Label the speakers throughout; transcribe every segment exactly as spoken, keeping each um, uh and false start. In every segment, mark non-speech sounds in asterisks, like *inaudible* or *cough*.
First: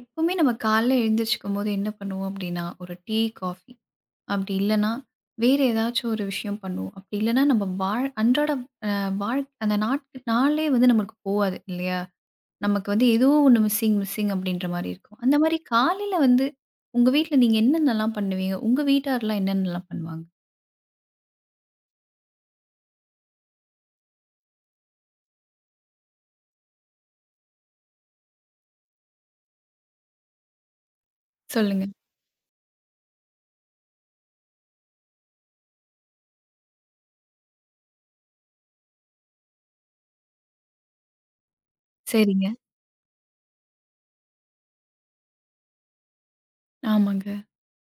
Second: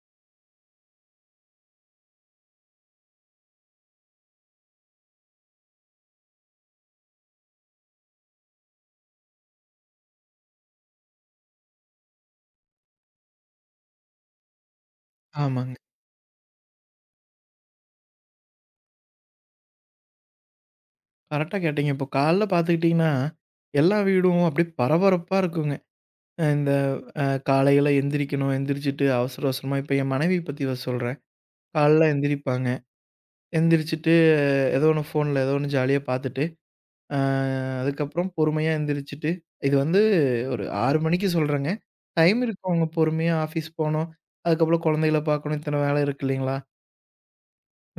Speaker 1: எப்பவுமே நம்ம காலைல எழுந்திரிச்சுக்கும்போது என்ன பண்ணுவோம் அப்படின்னா, ஒரு டீ, காஃபி அப்படி இல்லன்னா, வேற ஏதாச்சும் ஒரு விஷயம் பண்ணுவோம். அப்படி இல்லன்னா நம்ம வாழ் அன்றாட அ வாழ் அந்த நாட் நாளே வந்து நம்மளுக்கு போவாது இல்லையா? நமக்கு வந்து ஏதோ ஒண்ணு மிஸ்ஸிங், மிஸ்ஸிங் அப்படின்ற மாரி இருக்கும். அந்த மாரி
Speaker 2: ஆமாங்க.
Speaker 1: காலையில வந்து உங்க வீட்ல நீங்க என்னென்னலாம் பண்ணுவீங்க? உங்க வீட்டார்லாம் என்னென்னலாம் பண்ணுவாங்க?
Speaker 2: கரெக்ட்டா கேட்டீங்க. இப்போ காலைல பார்த்துக்கிட்டீங்கன்னா, எல்லா வீடும் அப்படியே பரபரப்பா இருக்குங்க. அ இந்த அ காலையில எந்திரிக்கணும். எந்திரிச்சுட்டு அவசர அவசரமா இப்போ என் மனைவி பத்தி வ சொல்றேன்.
Speaker 1: சொல்லுங்க.
Speaker 2: காலைல எந்திரிப்பாங்க. எந்திரிச்சுட்டு ஏதோ ஒண்ணு ஃபோன்ல ஏதோ ஒண்ணு ஜாலியா பார்த்துட்டு, அ அதுக்கப்புறம் பொறுமையா எந்திரிச்சுட்டு இது வந்து ஒரு ஆறு மணிக்கு சொல்றேங்க. டைம்
Speaker 1: சரிங்க.
Speaker 2: இருக்கு அவங்க பொறுமையா ஆஃபீஸ் போணும். அதுக்கப்புறம் குழந்தைகள பார்க்கணும். இத்தன வேலை இருக்கு இல்லைங்களா?
Speaker 1: ஆமாங்க.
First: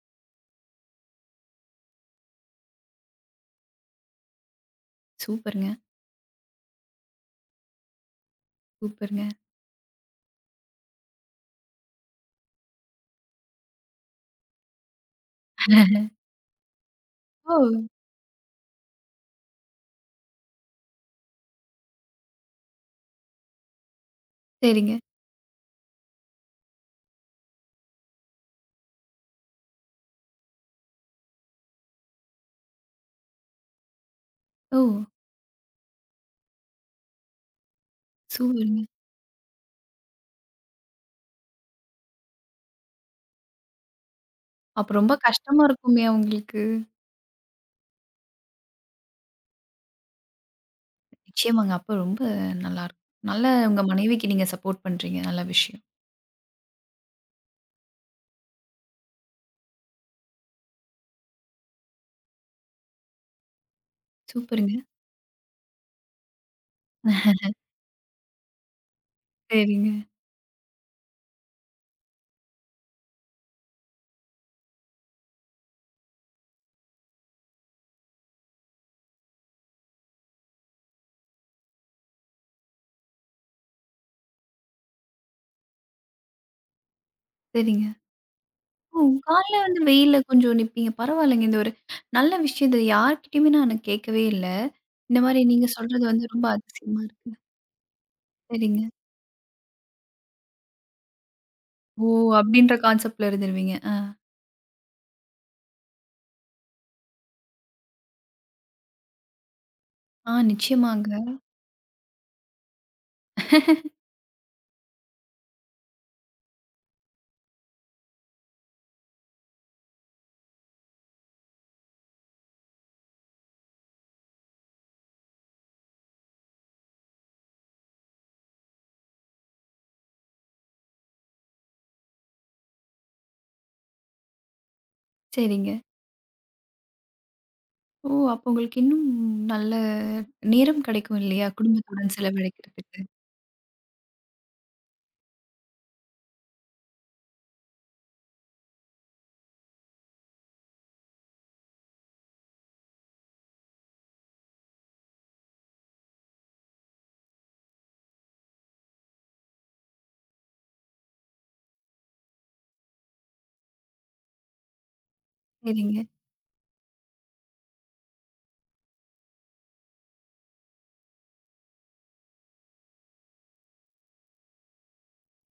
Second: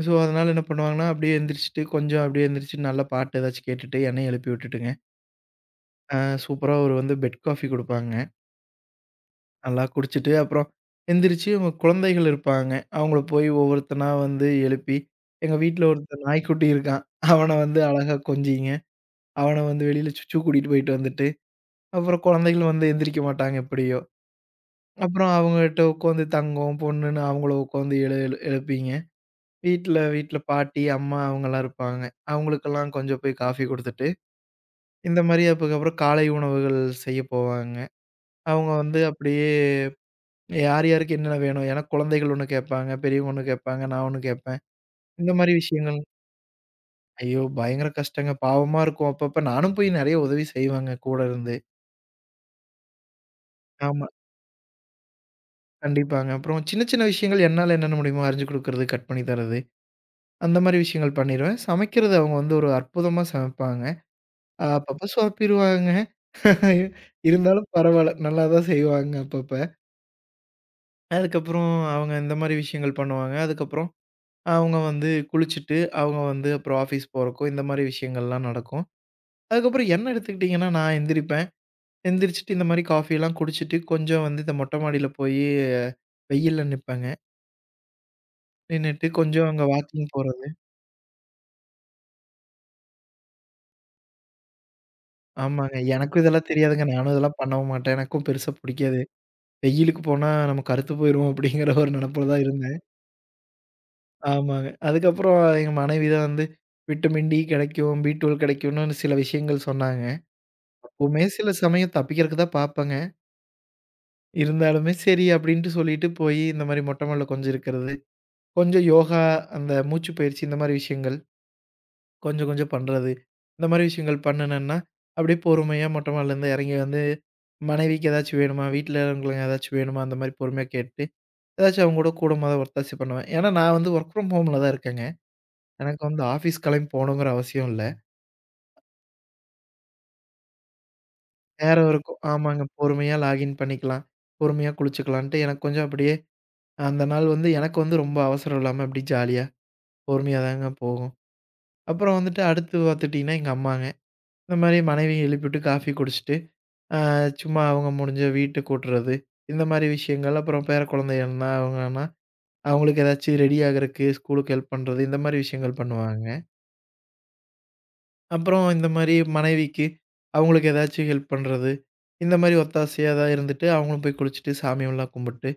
Speaker 2: ஸோ அதனால என்ன பண்ணுவாங்கன்னா, அப்படியே எந்திரிச்சுட்டு கொஞ்சம் அப்படியே எந்திரிச்சுட்டு நல்ல பாட்டு ஏதாச்சும் கேட்டுட்டு என்னைய எழுப்பி விட்டுட்டுங்க.
Speaker 1: சூப்பருங்க,
Speaker 2: ஆ. சூப்பரா ஒரு வந்து பெட் காஃபி குடுப்பாங்க.
Speaker 1: சூப்பருங்க.
Speaker 2: நல்லா குடிச்சிட்டு, அப்புறம் எந்திரிச்சு அவங்க குழந்தைகள் இருப்பாங்க. அவங்கள போய் ஒவ்வொருத்தனா வந்து எழுப்பி, எங்க வீட்ல ஒருத்தன் நாய்க்குட்டி இருக்கான்.
Speaker 1: ஓ!
Speaker 2: அவன வந்து அழகா கொஞ்சிங்க. அவன வந்து வெளியில சுச்சு கூட்டிட்டு போயிட்டு வந்துட்டு, அப்புறம் குழந்தைகள் வந்து எந்திரிக்க மாட்டாங்க எப்படியோ.
Speaker 1: சரிங்க.
Speaker 2: அப்புறம் அவங்ககிட்ட உட்காந்து தங்கம், பொண்ணுன்னு அவங்கள உட்காந்து எழு எழு எழுப்பிங்க. வீட்ல வீட்ல பாட்டி, அம்மா அவங்கலாம் இருப்பாங்க. அவங்களுக்கெல்லாம் கொஞ்சம் போய் காஃபி குடுத்துட்டு,
Speaker 1: ஓ!
Speaker 2: இந்த மாரி அதுக்கப்புறம் காலை உணவுகள் செய்ய போவாங்க. அவங்க
Speaker 1: சூப்பருங்க.
Speaker 2: வந்து அப்படியே யார் யாருக்கு என்னென்ன வேணும்? ஏன்னா குழந்தைகள் ஒண்ணு கேட்பாங்க, பெரியவங்க ஒண்ணு கேட்பாங்க, நான் ஒண்ணு கேட்பேன்.
Speaker 1: அப்ப ரொம்ப
Speaker 2: இந்த மாரி
Speaker 1: கஷ்டமா
Speaker 2: விஷயங்கள்.
Speaker 1: இருக்குமே அவங்களுக்கு?
Speaker 2: ஐயோ! பயங்கர கஷ்டங்க. பாவமா இருக்கும். அப்பப்ப நானும் போய் நெறைய உதவி செய்வேங்க கூட இருந்து.
Speaker 1: நிச்சயமாங்க. அப்ப ரொம்ப நல்லாருக்கும். நல்ல உங்க
Speaker 2: ஆமா.
Speaker 1: மனைவிக்கு நீங்க சப்போர்ட் பண்றீங்க. நல்ல விஷயம்.
Speaker 2: கண்டிப்பாங்க. அப்புறம் சின்ன சின்ன விஷயங்கள் என்னால என்னென்ன முடியுமோ அரிஞ்சு குடுக்குறது, கட் பண்ணி தர்றது, அந்த மாரி விஷயங்கள் பண்ணிருவேன். சமைக்கிறது அவங்க வந்து ஒரு அற்புதமா சமைப்பாங்க.
Speaker 1: சூப்பருங்க.
Speaker 2: ஆஹ் அப்பப்ப சொதப்பிருவாங்க. இருந்தாலும் பரவால்ல. நல்லா தான் செய்வாங்க அப்பப்ப.
Speaker 1: சரிங்க.
Speaker 2: அதுக்கப்புறம் அவங்க இந்த மாரி விஷயங்கள் பண்ணுவாங்க. அதுக்கப்புறம் அவங்க வந்து குளிச்சுட்டு, அவங்க வந்து அப்புறம் ஆஃபீஸ் போறதுக்கும், இந்த மாரி விஷயங்கள்லாம் நடக்கும். அதுக்கப்புறம் என்ன எடுத்துக்கிட்டீங்கன்னா, நான் எந்திரிப்பேன். எந்திரிச்சுட்டு இந்த மாரி காஃபியெல்லாம் குடிச்சிட்டு, கொஞ்சம் வந்து இந்த மொட்டை மாடியில போயி வெயில்ல நிப்பேங்க.
Speaker 1: சரிங்க. ஓ!
Speaker 2: நின்னுட்டு கொஞ்சம்
Speaker 1: காலைல
Speaker 2: அங்க
Speaker 1: வந்து
Speaker 2: வாக்கிங்
Speaker 1: வெயில்ல
Speaker 2: போறது.
Speaker 1: கொஞ்சம் நிப்பீங்க. பரவாயில்லங்க. இந்த ஒரு நல்ல விஷயம். இத யார்கிட்டயுமே நானு கேட்கவே இல்ல. இந்த மாரி நீங்க
Speaker 2: ஆமாங்க.
Speaker 1: சொல்றது
Speaker 2: எனக்கும்
Speaker 1: வந்து ரொம்ப
Speaker 2: இதெல்லாம் தெரியாதுங்க.
Speaker 1: அதிசயமா
Speaker 2: நானும்
Speaker 1: இருக்கு.
Speaker 2: இதெல்லாம் பண்ணவும் மாட்டேன். எனக்கும் பெருசா
Speaker 1: சரிங்க.
Speaker 2: புடிக்காது. வெயிலுக்கு போனா நம்ம கருத்து போயிருவோம் அப்படிங்கிற ஒரு
Speaker 1: ஓ!
Speaker 2: நெனப்புல தான்
Speaker 1: அப்படின்ற
Speaker 2: இருந்தேன்.
Speaker 1: கான்செப்ட்ல இருந்துருவீங்க. ஆ.
Speaker 2: ஆமாங்க. அதுக்கப்புறம் எங்க மனைவி தான் வந்து விட்டமின் டி கெடைக்கும், பி ட்வெல்வ கெடைக்கும்னு சில விஷயங்கள் சொன்னாங்க.
Speaker 1: ஆ நிச்சயமாங்க.
Speaker 2: எப்பவுமே சில சமயம் தப்பிக்கிறதுக்கு தான் பாப்பேங்க. இருந்தாலுமே சரி அப்டின்ட்டு சொல்லிட்டு போயி, இந்த மாரி மொட்ட மாடில கொஞ்சம் இருக்கிறது. கொஞ்சம் யோகா, அந்த மூச்சு பயிற்சி இந்த மாரி விஷயங்கள், கொஞ்சம் கொஞ்சம் பண்றது. இந்த மாரி விஷயங்கள் பண்ணுனேன்னா, அப்டியே பொறுமையா மொட்ட மாடிலருந்து எறங்கி வந்து, மனைவிக்கு ஏதாச்சும் வேணுமா? வீட்ல இருக்கிறவங்களுக்கு ஏதாச்சும் வேணுமா? அந்த மாரி பொறுமையா கேட்டு, ஏதாச்சும் அவங்க கூட கூடமாத ஒத்தாசை பண்ணுவேன். ஏன்னா நான் வந்து ஒர்க் ஃப்ரம் ஹோம்ல தான் இருக்கேங்க.
Speaker 1: சரிங்க.
Speaker 2: எனக்கு வந்து ஆஃபீஸ் கெளம்பி போணுங்கிற அவசியம் இல்ல.
Speaker 1: ஓ! அப்போ உங்களுக்கு இன்னும் நல்ல நேரம் கிடைக்கும் இல்லையா?
Speaker 2: நேரம்
Speaker 1: குடும்பத்துடன்
Speaker 2: இருக்கும். ஆமாங்க.
Speaker 1: செலவழிக்கிறதுக்கு.
Speaker 2: பொறுமையா லாகின் பண்ணிக்கலாம். பொறுமையா குளிச்சுக்கலான்ட்டு எனக்கு கொஞ்சம் அப்டியே அந்த நாள் வந்து எனக்கு வந்து ரொம்ப அவசரம் இல்லாம அப்டி ஜாலியா பொறுமையா தாங்க போகும். அப்புறம் வந்துட்டு அடுத்து பார்த்துட்டீங்கன்னா, எங்க அம்மாங்க. இந்த மாரி மனைவிய எழுப்பிவிட்டு காஃபி குடிச்சிட்டு, அ சும்மா அவங்க முடிஞ்ச வீட்ட கூட்டுறது, இந்த மாரி விஷயங்கள். அப்புறம் பேர குழந்தைகள்னா அவங்கன்னா, அவங்களுக்கு ஏதாச்சும் ரெடி ஆகுறக்கு ஸ்கூலுக்கு ஹெல்ப் பண்றது, இந்த மாரி விஷயங்கள்
Speaker 1: சரிங்க.
Speaker 2: பண்ணுவாங்க. அப்புறம் இந்த மாரி மனைவிக்கு அவங்களுக்கு ஏதாச்சும் ஹெல்ப் பண்றது, இந்த மாரி ஒத்தாசையா தான் இருந்துட்டு, அவங்களும் போய் குளிச்சுட்டு சாமியெல்லாம் கும்பிட்டு,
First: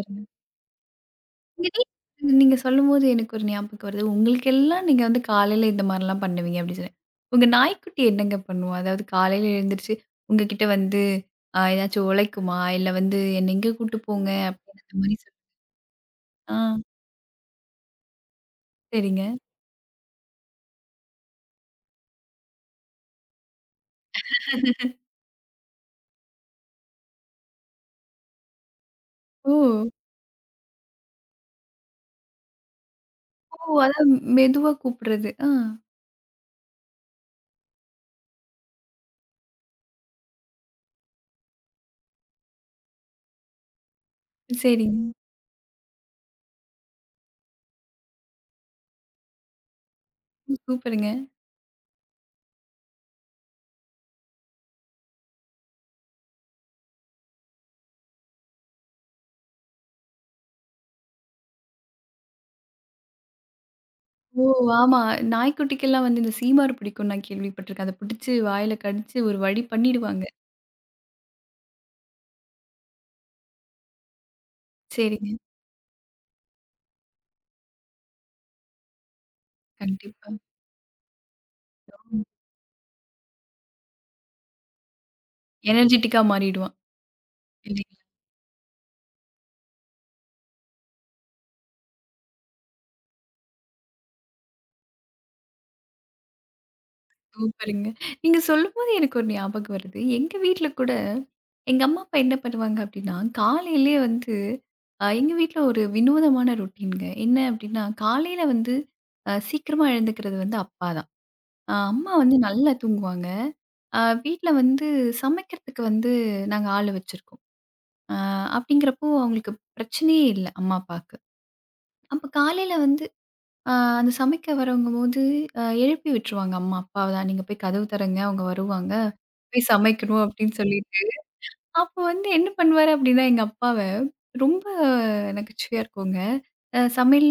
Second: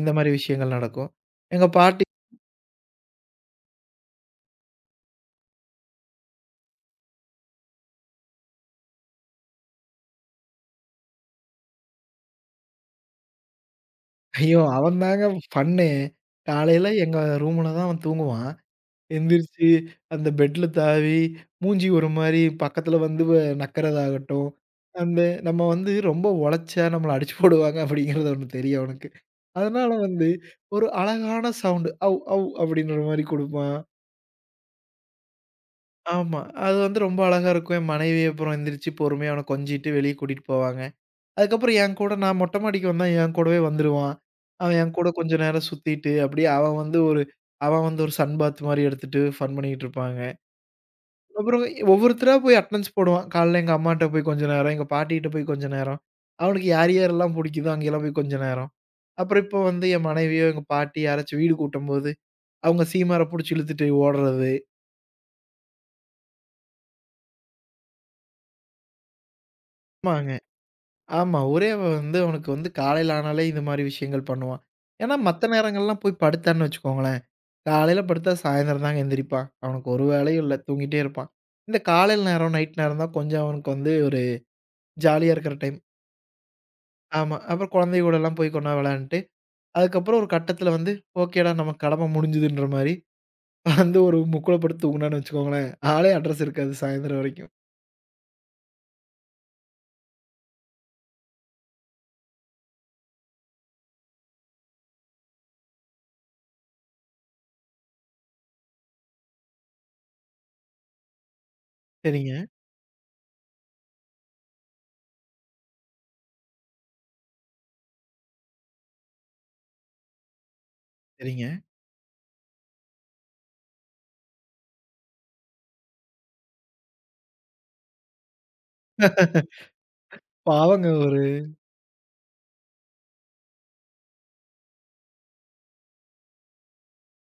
Speaker 2: இந்த மாரி விஷயங்கள் நடக்கும். எங்க
Speaker 1: உங்க
Speaker 2: பாட்டி
Speaker 1: வீட்ல நீங்க சொல்லும்போது எனக்கு ஒரு ஞாபகம் வருது. உங்களுக்கெல்லாம் நீங்க வந்து காலையில இந்த மாரிலாம் பண்ணுவீங்க அப்டின்னு சொல்லி. உங்க நாய்க்குட்டி என்னங்க பண்ணும்? அதாவது காலையில எழுந்திரிச்சு உங்ககிட்ட வந்து அ ஏதாச்சும் உழைக்குமா? இல்ல வந்து என்ன எங்க கூட்டு போங்க
Speaker 2: ஐயோ!
Speaker 1: அப்படின்னு அந்த
Speaker 2: அவன்
Speaker 1: மாரி
Speaker 2: தாங்க
Speaker 1: சொல்
Speaker 2: ஃபன்னு.
Speaker 1: ஆ
Speaker 2: காலையில எங்க ரூம்ல தான் அவன் தூங்குவான்.
Speaker 1: சரிங்க.
Speaker 2: எந்திரிச்சு அந்த பெட்ல தாவி, மூஞ்சி ஒரு மாரி பக்கத்துல வந்து வ நக்கறதாகட்டும், அந்த நம்ம வந்து ரொம்ப உழைச்சா நம்மள அடிச்சு போடுவாங்க அப்படிங்கிறது ஒண்ணு தெரியும் அவனுக்கு.
Speaker 1: ஓ!
Speaker 2: அதனால வந்து ஒரு அழகான சவுண்ட் "அவ் அவ்" அப்படின்ற மாரி
Speaker 1: ஓ!
Speaker 2: குடுப்பான்.
Speaker 1: அதான் மெதுவா கூப்பிடுறது. ஆ
Speaker 2: ஆமா. அது வந்து ரொம்ப அழகா இருக்கும். என் மனைவி அப்புறம் எந்திரிச்சு பொறுமையா அவன கொஞ்சிட்டு வெளிய கூட்டிட்டு போவாங்க. அதுக்கப்புறம் என் கூட நான் மொட்டை மாடிக்கு வந்தா என் கூடவே வந்துருவான். அவன் என்
Speaker 1: சரிங்க.
Speaker 2: கூட கொஞ்ச நேரம் சுத்திட்டு, அப்படியே அவன் வந்து ஒரு அவன் வந்து ஒரு சன் பாத் மாரி எடுத்துட்டு ஃபன் பண்ணிட்டு இருப்பாங்க.
Speaker 1: ம் சூப்பருங்க.
Speaker 2: அப்புறம் ஒவ்வொருத்தரா போய் அட்டெண்டன்ஸ் போடுவான். காலைல எங்க அம்மாட்ட போய் கொஞ்ச நேரம், எங்க பாட்டிகிட்ட போய் கொஞ்ச நேரம். அவனுக்கு யார் யாரெல்லாம் புடிக்குதோ அங்கேயெல்லாம் போய் கொஞ்ச நேரம். அப்புறம் இப்போ வந்து என் மனைவியோ, எங்க பாட்டி யாராச்சும் வீடு கூட்டும்போது, அவங்க சீமார புடிச்சு இழுத்துட்டு
Speaker 1: ஓ!
Speaker 2: ஓடுறது.
Speaker 1: ஆமா. நாய்க்குட்டிக்கெல்லாம் வந்து இந்த சீமார் பிடிக்கும்னு நான் கேள்விப்பட்டுருக்கேன். அத பிடிச்சு வாயில கடிச்சு ஒரு வழி பண்ணிடுவாங்க.
Speaker 2: ஆமாங்க. ஆமா. ஒரே அவன் வந்து அவனுக்கு வந்து காலையில ஆனாலே இந்த மாரி விஷயங்கள் பண்ணுவான். ஏன்னா
Speaker 1: சரிங்க.
Speaker 2: மத்த நேரங்கள்லாம் போய் படுத்தான்னு வச்சுக்கோங்களேன், காலையில படுத்தா சாயந்தரம் தாங்க எந்திரிப்பான். அவனுக்கு ஒரு
Speaker 1: கண்டிப்பா.
Speaker 2: வேலையும் இல்ல. தூங்கிட்டே இருப்பான். இந்த
Speaker 1: ம்.
Speaker 2: காலையில நேரம், நைட் நேரம் தான் கொஞ்சம் அவனுக்கு வந்து ஒரு ஜாலியா இருக்கிற டைம்.
Speaker 1: எனர்ஜெட்டிக்கா மாறிடுவான்.
Speaker 2: ஆமா. அப்புறம்
Speaker 1: இல்லைங்களா?
Speaker 2: குழந்தைய கூடலாம் போய் கொஞ்ச நேரம் விளையாண்டுட்டு அதுக்கப்புறம் ஒரு கட்டத்தில வந்து, ஓகேடா நம்ம கடமை முடிஞ்சுதுன்ற மாரி வந்து ஒரு முக்குல போட்டு தூங்குனான்னு வச்சுக்கோங்களேன். ஆளே அட்ரஸ் இருக்காது சாயந்தரம் வரைக்கும்.
Speaker 1: சூப்பருங்க. நீங்க சொல்லும்போது எனக்கு ஒரு ஞாபகம் வருது. எங்க வீட்ல கூட எங்க அம்மா, அப்பா என்ன பண்ணுவாங்க அப்டின்னா, காலையிலயே வந்து அ எங்க வீட்ல ஒரு வினோதமான ரொட்டீன்ங்க. என்ன அப்டின்னா, காலையில வந்து அ சீக்கிரமா எழுந்துக்கிறது வந்து அப்பா தான். அ அம்மா
Speaker 2: சரிங்க,
Speaker 1: வந்து நல்லா தூங்குவாங்க. அ வீட்ல வந்து சமைக்கிறதுக்கு வந்து நாங்க ஆளு வச்சிருக்கோம். அ அப்டிங்கிறப்போ அவங்களுக்கு பிரச்சனையே இல்ல அம்மா, அப்பாக்கு.
Speaker 2: சரிங்க.
Speaker 1: அப்ப காலையில வந்து அ அந்த சமைக்க வரவங்கபோது அ எழுப்பி விட்டுருவாங்க அம்மா, அப்பாவ தான். "நீங்க போய் கதவு திறங்க அவங்க வருவாங்க." போய் சமைக்கணும் அப்படின்னு
Speaker 2: பாவங்க
Speaker 1: சொல்லிட்டு,
Speaker 2: அவரு.
Speaker 1: அப்போ வந்து என்ன பண்ணுவாரு அப்படின்னா, எங்க அப்பாவ ரொம்ப நகைச்சுவையா இருக்குங்க. அ சமையல்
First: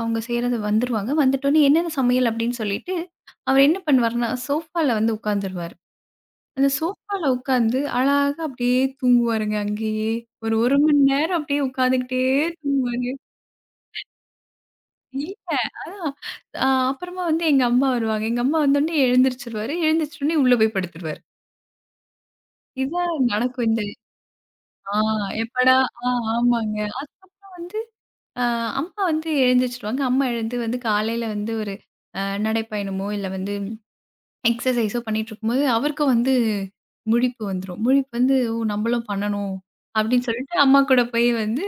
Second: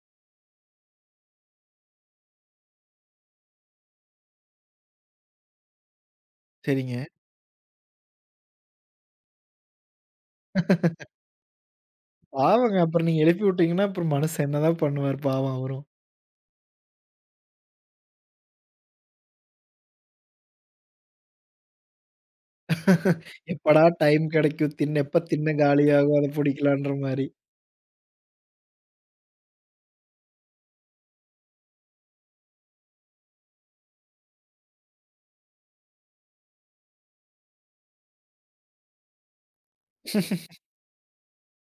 Speaker 1: அவங்க செய்றது வந்துருவாங்க. வந்துட்டோனே என்னென்ன சமையல் அப்படின்னு சொல்லிட்டு, அவர் என்ன பண்ணுவாருன்னா, சோஃபால வந்து உட்காந்துருவாரு. அந்த
Speaker 2: சரிங்க.
Speaker 1: சோஃபால உட்காந்து அழகா அப்படியே தூங்குவாருங்க அங்கேயே. ஒரு 1 மணி நேரம் அப்படியே உட்காந்துக்கிட்டே
Speaker 2: பாவங்க அப்புறம்
Speaker 1: தூங்குவாரு.
Speaker 2: நீங்க எழுப்பி விட்டீங்கன்னா, அப்புறம் மனசு என்னதான் பண்ணுவார்
Speaker 1: இல்ல
Speaker 2: பாவம் அவரும்.
Speaker 1: அதான் அ அப்புறமா வந்து எங்க அம்மா வருவாங்க. எங்க அம்மா வந்தோனே எழுந்திரிச்சுருவாரு. எழுந்திரிச்சோனே உள்ள போய் படுத்துருவாரு. இதான் நடக்கும்.
Speaker 2: எப்படா டைம் கிடைக்கும்?
Speaker 1: ஆ
Speaker 2: திண்ண எப்ப திண்ண
Speaker 1: எப்படா ஆ
Speaker 2: காலியாகும்? அத
Speaker 1: ஆமாங்க.
Speaker 2: புடிக்கலான்ற மாரி.
Speaker 1: அப்பா வந்து அ அம்மா வந்து எழுந்திரிச்சுருவாங்க. அம்மா எழுந்து வந்து காலையில வந்து ஒரு அ நடைப்பயணமோ, இல்ல வந்து எக்ஸர்சைஸோ பண்ணிட்டுருக்கும்போது, அவருக்கும் வந்து முழிப்பு வந்துரும். முழிப்பு வந்து "ஓ! நம்மளும் பண்ணணும்." அப்படின்னு சொல்லிட்டு அம்மா கூட போய் வந்து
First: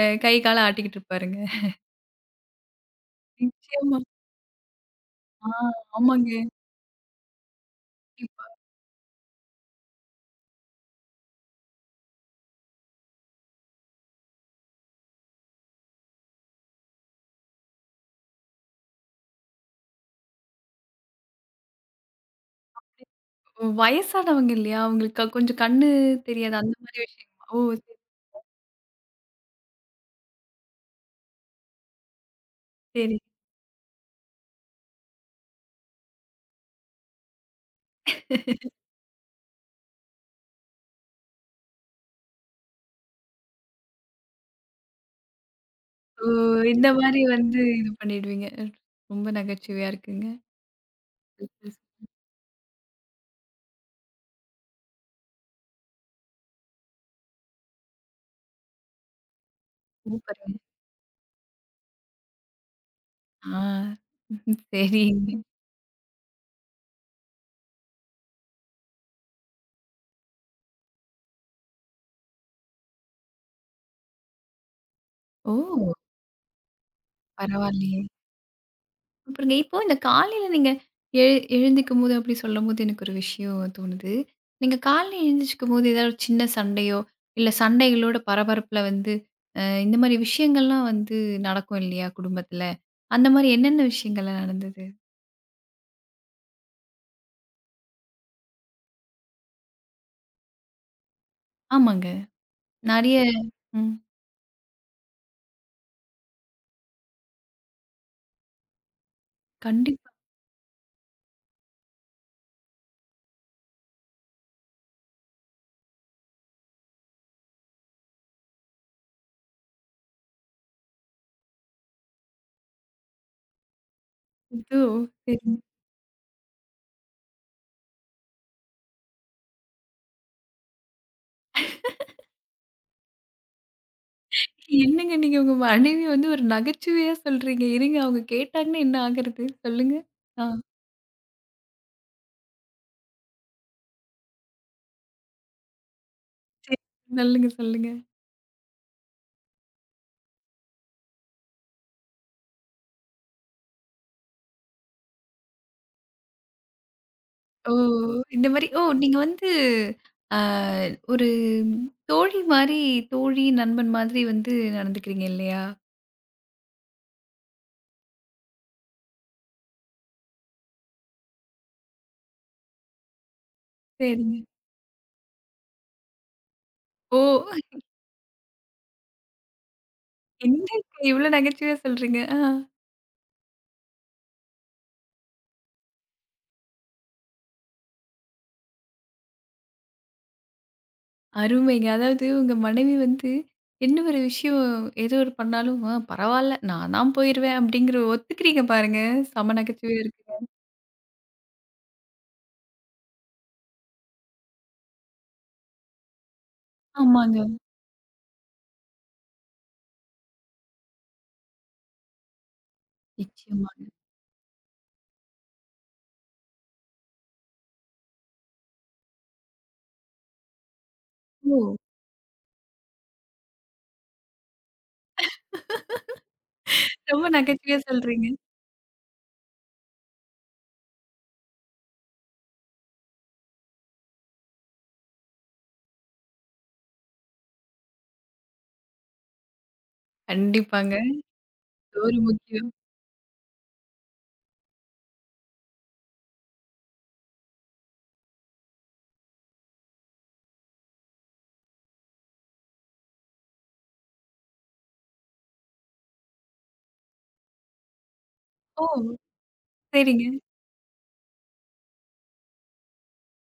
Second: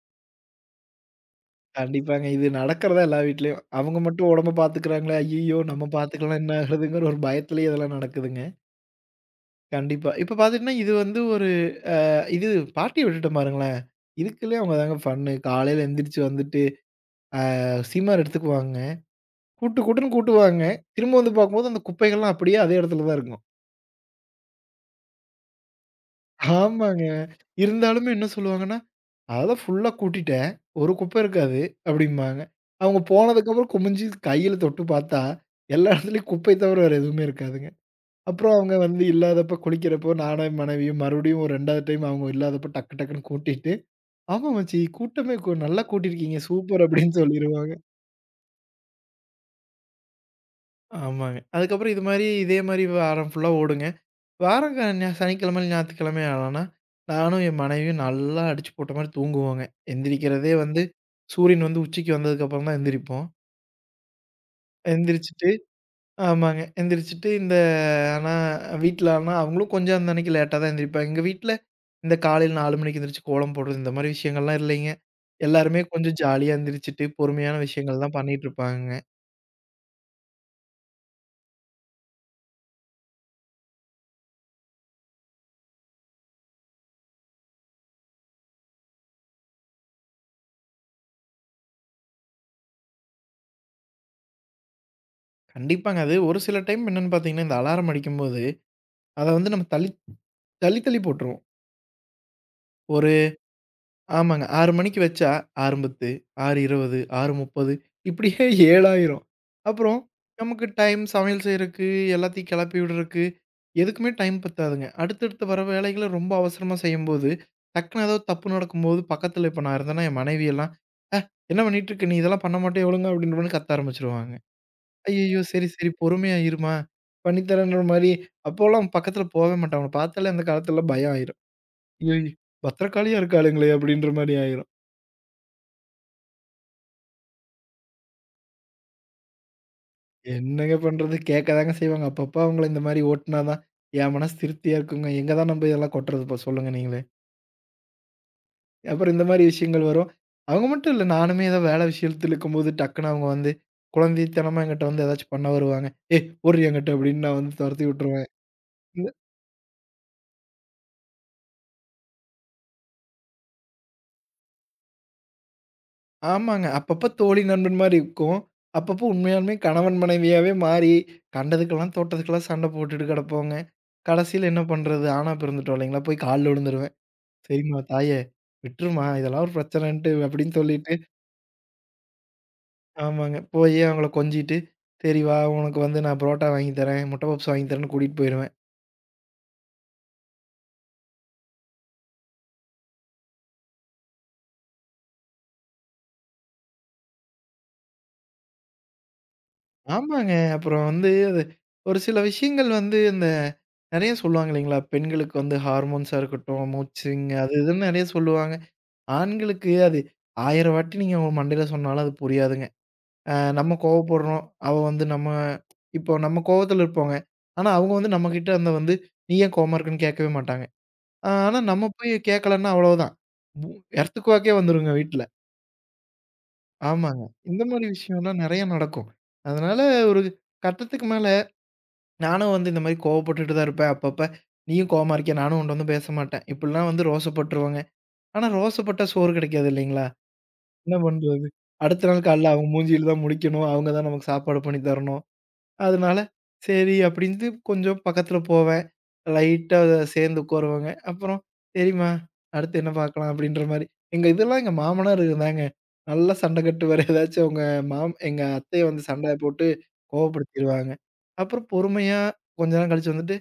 Speaker 1: அ கை கால ஆட்டிக்கிட்டு இருப்பாருங்க.
Speaker 2: கண்டிப்பாங்க. இது நடக்கிறதான் எல்லா வீட்லயும். அவங்க
Speaker 1: நிச்சயமா.
Speaker 2: மட்டும் உடம்ப பார்த்துக்கிறாங்களே!
Speaker 1: ஆ
Speaker 2: ஐய்யயோ! நம்ம பார்த்துக்கலன்னா
Speaker 1: ஆமாங்க.
Speaker 2: என்ன ஆகுறதுங்கிற ஒரு பயத்திலேயே இதெல்லாம் நடக்குதுங்க. கண்டிப்பா. இப்ப பார்த்துட்டீங்கன்னா, இது வந்து இது பார்ட்டிய விட்டுட்டோம் பாருங்களேன். இதுக்குள்ளயே அவங்க தாங்க ஃபன்னு. காலையில எந்திரிச்சு வந்துட்டு, அ சீமார் எடுத்துக்குவாங்க. கூட்டு கூட்டுன்னு கூட்டுவாங்க. திரும்ப வந்து பார்க்கும்போது அந்த குப்பைகள்லாம் அப்படியே அதே இடத்துல தான் இருக்கும்.
Speaker 1: இப்ப வயசானவங்க இல்லையா? அவங்களுக்கு க- கொஞ்சம் கண்ணு தெரியாது. அந்த மாரி
Speaker 2: ஆமாங்க.
Speaker 1: விஷயம். ஓ! சரி,
Speaker 2: இருந்தாலுமே என்ன சொல்லுவாங்கன்னா, "அதெல்லாம் ஃபுல்லா கூட்டிட்டேன். ஒரு குப்பை இருக்காது" அப்படிம்பாங்க. அவங்க
Speaker 1: சரி.
Speaker 2: போனதுக்கப்புறம் குமிஞ்சு கையில தொட்டு பார்த்தா, எல்லா இடத்துலயும் குப்பை தவிர வேற எதுவுமே இருக்காதுங்க. அப்புறம் அவங்க வந்து இல்லாதப்ப குளிக்கிறப்போ நானும் என் மனைவியும் மறுபடியும் ஒரு இரண்டாவது டைம் அவங்க இல்லாதப்ப டக்கு டக்குன்னு கூட்டிட்டு ஆமா மச்சி. கூட்டமே கூ நல்லா
Speaker 1: ஓ!
Speaker 2: கூட்டியிருக்கீங்க. சூப்பர்
Speaker 1: இந்த
Speaker 2: அப்படின்னு
Speaker 1: மாரி வந்து
Speaker 2: சொல்லிருவாங்க.
Speaker 1: இது பண்ணிடுவீங்க. ரொம்ப நகைச்சுவையா இருக்குங்க.
Speaker 2: ஆமாங்க.
Speaker 1: சூப்பர்,
Speaker 2: அதுக்கப்புறம் இது மாரி இதே மாரி வாரம் ஃபுல்லா ஓடுங்க. வாரம் க ஞா சனிக்கிழமை, ஞாயித்துக்கிழமை ஆனோன்னா, நானும் என் மனைவியும் நல்லா அடிச்சு போட்ட மாரி தூங்குவோங்க. எந்திரிக்கிறதே
Speaker 1: சூப்பருங்க.
Speaker 2: வந்து சூரியன் வந்து உச்சிக்கு வந்ததுக்கப்புறம் தான் எந்திரிப்போம்.
Speaker 1: ஆ சரிங்க.
Speaker 2: எந்திரிச்சுட்டு ஆமாங்க. எந்திரிச்சுட்டு இந்த ஆனா வீட்ல ஆனா அவங்களும் கொஞ்சம் அந்த அன்னைக்கு லேட்டா தான் எந்திரிப்பாங்க. எங்க வீட்ல இந்த காலையில நாலு மணிக்கு எந்திரிச்சு கோலம் போடுறது இந்த மாரி விஷயங்கள்லாம் இல்லைங்க. எல்லாருமே
Speaker 1: ஓ!
Speaker 2: கொஞ்சம் ஜாலியா எந்திரிச்சுட்டு பொறுமையான
Speaker 1: பரவாயில்லையே.
Speaker 2: விஷயங்கள் தான் பண்ணிட்டு இருப்பாங்க.
Speaker 1: சூப்பருங்க. இப்போ இந்த காலையில நீங்க எழு எழுந்திக்கும்போது அப்படி சொல்லும்போது எனக்கு ஒரு விஷயம் தோணுது. நீங்க காலையில எழுந்திரிச்சுக்கும்போது ஏதாவது ஒரு சின்ன சண்டையோ, இல்ல சண்டைகளோட பரபரப்புல வந்து அ இந்த மாரி விஷயங்கள்லாம் வந்து நடக்கும் இல்லையா குடும்பத்துல? அந்த மாரி என்னென்ன விஷயங்கள்லாம் நடந்தது?
Speaker 2: கண்டிப்பாங்க. அது ஒரு சில டைம் என்னன்னு பார்த்தீங்கன்னா, இந்த அலாரம் அடிக்கும்போது, அத வந்து நம்ம தள்ளி தள்ளி தள்ளி போட்டுருவோம்.
Speaker 1: ஆமாங்க.
Speaker 2: ஒரு
Speaker 1: நெறைய ம்.
Speaker 2: ஆமாங்க. ஆறு மணிக்கு வச்சா ஆறு பத்து, ஆறு இருபது, ஆறு முப்பது இப்படியே *laughs* ஏழு ஆயிரும். அப்புறம்
Speaker 1: கண்டிப்பா.
Speaker 2: நமக்கு டைம் சமையல் செய்றதுக்கு, எல்லாத்தையும் கிளப்பி விடுறக்கு, எதுக்குமே டைம் பத்தாதுங்க. அடுத்தடுத்து வர வேலைகள ரொம்ப அவசரமா செய்யும்போது, டக்குனு ஏதாவது தப்பு நடக்கும்போது, பக்கத்தில இப்போ நான் இருந்தேன்னா, என் மனைவி எல்லாம், "என்ன பண்ணிட்டு இருக்க? நீ இதெல்லாம் பண்ண மாட்டியா ஒழுங்கா?" அப்படின்ற மாரி கத்த ஆரம்பிச்சுருவாங்க.
Speaker 1: ஐயோ! சரி.
Speaker 2: ஐயய்யோ! சரி, சரி. பொறுமையா இரும்மா. பண்ணி தரேன்ற மாரி, அப்போலாம் பக்கத்துல போவே மாட்டேன். அவன பார்த்தாலே அந்த காலத்துலலாம் பயம் ஆயிரும். ஐயோ! பத்திரகாளியா இருக்காளுங்களே! அப்படின்ற மாரி ஆயிரும்.
Speaker 1: என்னங்க நீங்க உங்க மனைவிய வந்து ஒரு நகைச்சுவையா சொல்றீங்க. இருங்க அவங்க கேட்டாங்கன்னா என்ன ஆகுறது? சொல்லுங்க. ஆ.
Speaker 2: என்னங்க பண்றது? கேட்க தாங்க செய்வாங்க. அப்பப்ப அவங்கள இந்த மாரி ஓட்டுனா தான், என் மனசு திருப்தியா இருக்குங்க. எங்க தான் நம்ப இதெல்லாம் கொட்டுறது இப்போ சொல்லுங்க
Speaker 1: சரி.
Speaker 2: நீங்களே!
Speaker 1: சொல்லுங்க, சொல்லுங்க.
Speaker 2: அப்புறம் இந்த மாரி விஷயங்கள் வரும். அவங்க மட்டும் இல்ல. நானுமே ஏதோ வேலை விஷயத்துல இருக்கும்போது, டக்குனு அவங்க வந்து குழந்தைத்தனமா என்கிட்ட வந்து ஏதாச்சும் பண்ண வருவாங்க. "ஏய்! போடுறி என்கிட்ட" அப்படின்னு நான் வந்து
Speaker 1: ஓ!
Speaker 2: தொரத்தி விட்டுருவேன்.
Speaker 1: இந்த மாரி ஓ! நீங்க வந்து ஆ ஒரு தோழி மாரி, தோழி, நண்பன் மாதிரி வந்து நடந்துக்கிறீங்க இல்லையா?
Speaker 2: ஆமாங்க. அப்பப்ப தோழி, நண்பன் மாரி இருக்கும். அப்பப்போ உண்மையாலுமே கணவன் மனைவியாவே மாறி, கண்டதுக்கெல்லாம், தோட்டத்துக்கெல்லாம் சண்டை போட்டுட்டு கெடப்போங்க.
Speaker 1: சரிங்க.
Speaker 2: கடைசில என்ன பண்றது? ஆணா பிறந்துட்டோம் இல்லைங்களா? போய் கால்ல விழுந்துருவேன்.
Speaker 1: ஓ!
Speaker 2: "சரிம்மா, தாயே விட்டுரும்மா, இதெல்லாம் ஒரு பிரச்சனைன்ட்டு" அப்படின்னு
Speaker 1: என்னங்க
Speaker 2: சொல்லிட்டு
Speaker 1: இவ்ளோ நகைச்சுவையா சொல்றீங்க. ஆ.
Speaker 2: ஆமாங்க. போயி அவங்கள கொஞ்சிட்டு, "சரி வா, உனக்கு வந்து நான் புரோட்டா வாங்கி தரேன், முட்டை பப்ஸ் வாங்கி தரேன்னு" கூட்டிட்டு போயிருவேன்.
Speaker 1: அருமைங்க. அதாவது உங்க மனைவி வந்து என்ன ஒரு விஷயம் ஏதோ ஒரு பண்ணாலும், "ஆ பரவால்ல நான் தான் போயிருவேன்" அப்படிங்கிற ஒத்துக்கிறீங்க பாருங்க. செம நகைச்சுவையா
Speaker 2: ஆமாங்க.
Speaker 1: இருக்குங்க.
Speaker 2: அப்புறம் வந்து அது ஒரு சில விஷயங்கள் வந்து இந்த நெறைய சொல்லுவாங்க இல்லைங்களா? பெண்களுக்கு வந்து ஹார்மோன்ஸா இருக்கட்டும், மூச்சுங்க
Speaker 1: ஆமாங்க.
Speaker 2: அது இதுன்னு நெறைய சொல்லுவாங்க. ஆண்களுக்கு அது ஆயிரம் வாட்டி நீங்க அவங்க மண்டையில சொன்னாலும் அது புரியாதுங்க. அ
Speaker 1: நிச்சயமா.
Speaker 2: நம்ம கோவப்படுறோம். அவ வந்து நம்ம இப்போ நம்ம கோவத்துல இருப்போங்க. ஆனா, அவங்க வந்து நம்மகிட்ட அந்த வந்து "நீ ஏன் கோவமா இருக்குன்னு?" கேட்கவே மாட்டாங்க. அ ஆனா
Speaker 1: ஓ!
Speaker 2: நம்ம போய் கேட்கலன்னா அவ்வளவுதான். பூ எர்த்குவாக்கே வந்துருங்க வீட்ல. ஆமாங்க.
Speaker 1: ரொம்ப
Speaker 2: இந்த
Speaker 1: நகைச்சுவையா
Speaker 2: மாரி
Speaker 1: சொல்றீங்க.
Speaker 2: விஷயம்லாம் நெறைய நடக்கும். அதனால ஒரு கட்டத்துக்கு மேல நானும் வந்து இந்த மாரி கோவப்பட்டுட்டு தான் இருப்பேன். அப்பப்ப "நீயும் கோவமா இருக்கியா?" நானும் உன்ட்ட வந்து பேச மாட்டேன். இப்படிலாம் வந்து ரோசப்பட்டுருவேங்க. ஆனா ரோசப்பட்டா சோறு கிடைக்காது இல்லைங்களா?
Speaker 1: கண்டிப்பாங்க.
Speaker 2: என்ன பண்றது? அடுத்த
Speaker 1: சோறு
Speaker 2: நாள் காலைல அவங்க
Speaker 1: முக்கியம்.
Speaker 2: மூஞ்சியில தான் முழிக்கணும். அவங்க தான் நமக்கு சாப்பாடு பண்ணி தரணும். அதனால சரி அப்படின்ட்டு கொஞ்சம் பக்கத்துல போவேன். லைட்டா சேர்ந்து உட்காருவாங்க. அப்புறம் சரிம்மா அடுத்து என்ன பார்க்கலாம் அப்படின்ற மாரி. எங்க இதெல்லாம் எங்க மாமனார் இருந்தாங்க. நல்லா சண்டை கட்டுவாரு. ஏதாச்சும் அவங்க மாம் எங்க அத்தைய
Speaker 1: ஓ!
Speaker 2: வந்து சண்டை போட்டு
Speaker 1: சரிங்க.
Speaker 2: கோவப்படுத்திருவாங்க. அப்புறம் பொறுமையா கொஞ்ச நேரம் கழிச்சு வந்துட்டு,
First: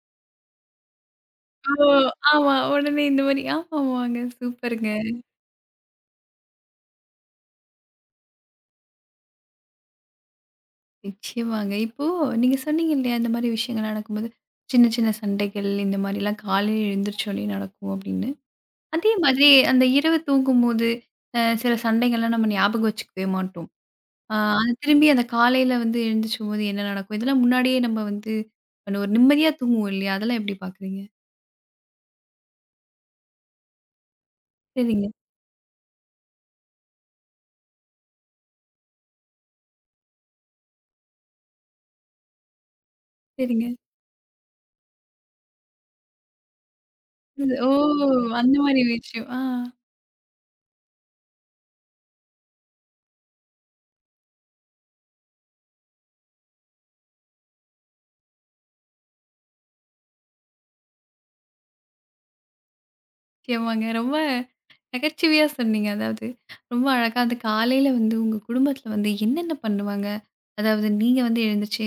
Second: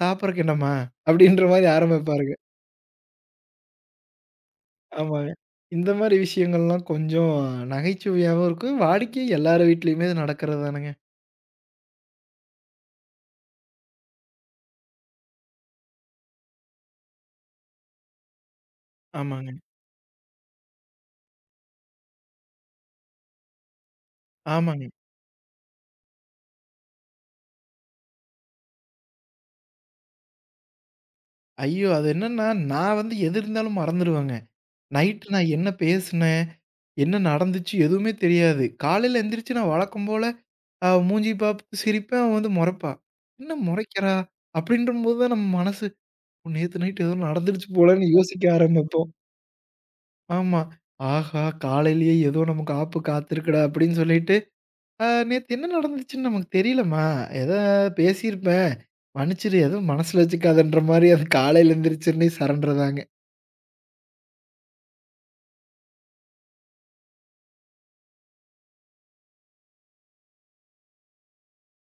Speaker 2: "சாப்பிடறக்கு என்னம்மா?" அப்படின்ற மாரி
Speaker 1: ஓ!
Speaker 2: ஆரம்பிப்பாருங்க.
Speaker 1: ஆமா. உடனே இந்த மாரி ஆமாமாங்க. சூப்பருங்க.
Speaker 2: ஆமாங்க. இந்த மாரி விஷயங்கள்லாம் கொஞ்சம் நகைச்சுவையாவும் இருக்கும். வாடிக்கை எல்லார் வீட்லயுமே இது நடக்கிறது தானங்க.
Speaker 1: நிச்சயமாங்க. இப்போ நீங்க சொன்னீங்க இல்லையா, இந்த மாரி விஷயங்கள் நடக்கும்போது, சின்ன சின்ன சண்டைகள் இந்த மாரிலாம் காலையில எழுந்திரிச்சோனே நடக்கும் அப்படின்னு. அதே மாதிரி
Speaker 2: ஆமாங்க,
Speaker 1: அந்த இரவு தூங்கும்போது, அ சில சண்டைகள்லாம் நம்ம ஞாபகம் வச்சுக்கவே மாட்டோம். அ அது
Speaker 2: ஆமாங்க.
Speaker 1: திரும்பி அந்த காலையில வந்து எழுந்திரிச்சும்போது என்ன நடக்கும்? இதெல்லாம் முன்னாடியே நம்ம வந்து ஒரு நிம்மதியா தூங்குவோம் இல்லையா? அதெல்லாம் எப்படி பார்க்குறீங்க?
Speaker 2: ஐயோ! அது என்னன்னா, நான் வந்து எது இருந்தாலும் மறந்துருவேங்க.
Speaker 1: சரிங்க,
Speaker 2: நைட்டு நான் என்ன பேசுனேன்? என்ன நடந்துச்சு? எதுவுமே தெரியாது. காலையில எந்திரிச்சு நான் வழக்கம் போல அ மூஞ்சிய பார்த்து சிரிப்பேன். அவ வந்து முறைப்பா. "என்ன
Speaker 1: சரிங்க.
Speaker 2: முறைக்கிறா?" அப்படின்றபோது தான் நம்ம மனசு, "நேத்து நைட் ஏதோ
Speaker 1: இது
Speaker 2: நடந்துருச்சு
Speaker 1: ஓ!
Speaker 2: போலன்னு" யோசிக்க
Speaker 1: அந்த மாரி
Speaker 2: ஆரம்பிப்போம்.
Speaker 1: விஷயம். ஆ.
Speaker 2: ஆமா. "ஆஹா! காலையிலேயே ஏதோ நமக்கு ஆப்பு காத்திருக்குடா" அப்படின்னு சொல்லிட்டு ஆ நேத்து என்ன நடந்துச்சுன்னு நமக்கு தெரியலம்மா. ஏதோ பேசியிருப்பேன். மன்னிச்சிரு எதுவும் மனசுல வச்சுக்காதன்ற மாரி அது காலையில எந்திரிச்சோனே சரண்டர் தாங்க.
Speaker 1: நிச்சயமாங்க. ரொம்ப நகைச்சுவையா சொன்னீங்க. அதாவது ரொம்ப அழகா அந்த காலையில வந்து உங்க குடும்பத்தில வந்து என்னென்ன பண்ணுவாங்க? அதாவது நீங்க வந்து எழுந்துச்சு,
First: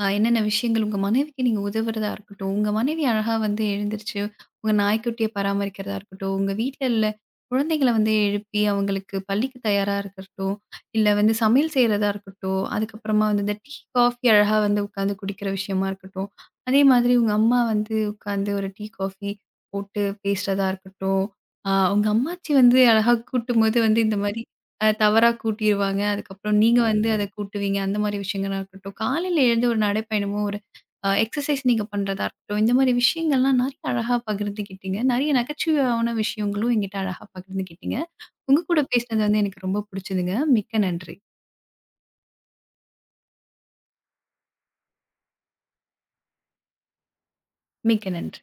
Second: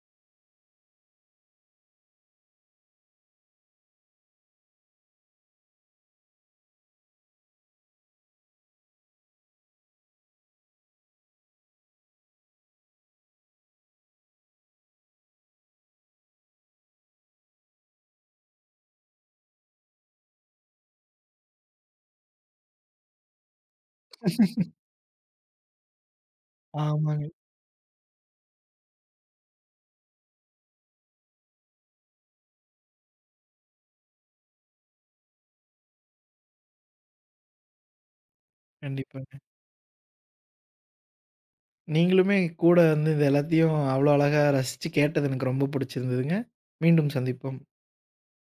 Speaker 1: அ என்னென்ன விஷயங்கள் உங்க மனைவிக்கு நீங்க உதவுறதா இருக்கட்டும், உங்க மனைவி அழகா வந்து எழுந்திரிச்சு, உங்க நாய்க்குட்டிய பராமரிக்கிறதா இருக்கட்டும், உங்க வீட்ல உள்ள குழந்தைங்கள வந்து எழுப்பி அவங்களுக்கு பள்ளிக்கு தயாரா இருக்கட்டும், இல்ல வந்து சமையல் செய்றதா இருக்கட்டும், அதுக்கப்புறமா வந்து இந்த டீ, காஃபி அழகா வந்து உட்காந்து குடிக்கிற விஷயமா இருக்கட்டும், அதே மாதிரி உங்க அம்மா வந்து உட்காந்து ஒரு டீ, காஃபி போட்டு பேசுறதா இருக்கட்டும், ஆ உங்க அம்மாச்சி வந்து அழகா கூட்டும்போது வந்து இந்த மாரி அ தவறா கூட்டிருவாங்க. அதுக்கப்புறம் நீங்க வந்து அத
Speaker 2: ஆமாங்க.
Speaker 1: கூட்டுவீங்க. அந்த மாரி விஷயங்களா இருக்கட்டும். காலையில எழுந்து ஒரு நடைப்பயணமோ, ஒரு அ எக்ஸர்சைஸ் நீங்க பண்றதா இருக்கட்டும். இந்த மாரி விஷயங்கள்லாம் நெறைய அழகா பகிர்ந்துக்கிட்டீங்க. நெறைய நகைச்சுவையான விஷயங்களும் என்கிட்ட அழகா பகிர்ந்துக்கிட்டீங்க. உங்க கூட பேசினது
Speaker 2: கண்டிப்பாங்க.
Speaker 1: வந்து எனக்கு ரொம்ப புடிச்சதுங்க. மிக்க நன்றி.
Speaker 2: நீங்களுமே கூட வந்து இது எல்லாத்தையும் அவ்வளோ அழகா ரசிச்சு கேட்டது எனக்கு ரொம்ப புடிச்சிருந்ததுங்க. மீண்டும் சந்திப்போம்.
Speaker 1: மிக்க நன்றி.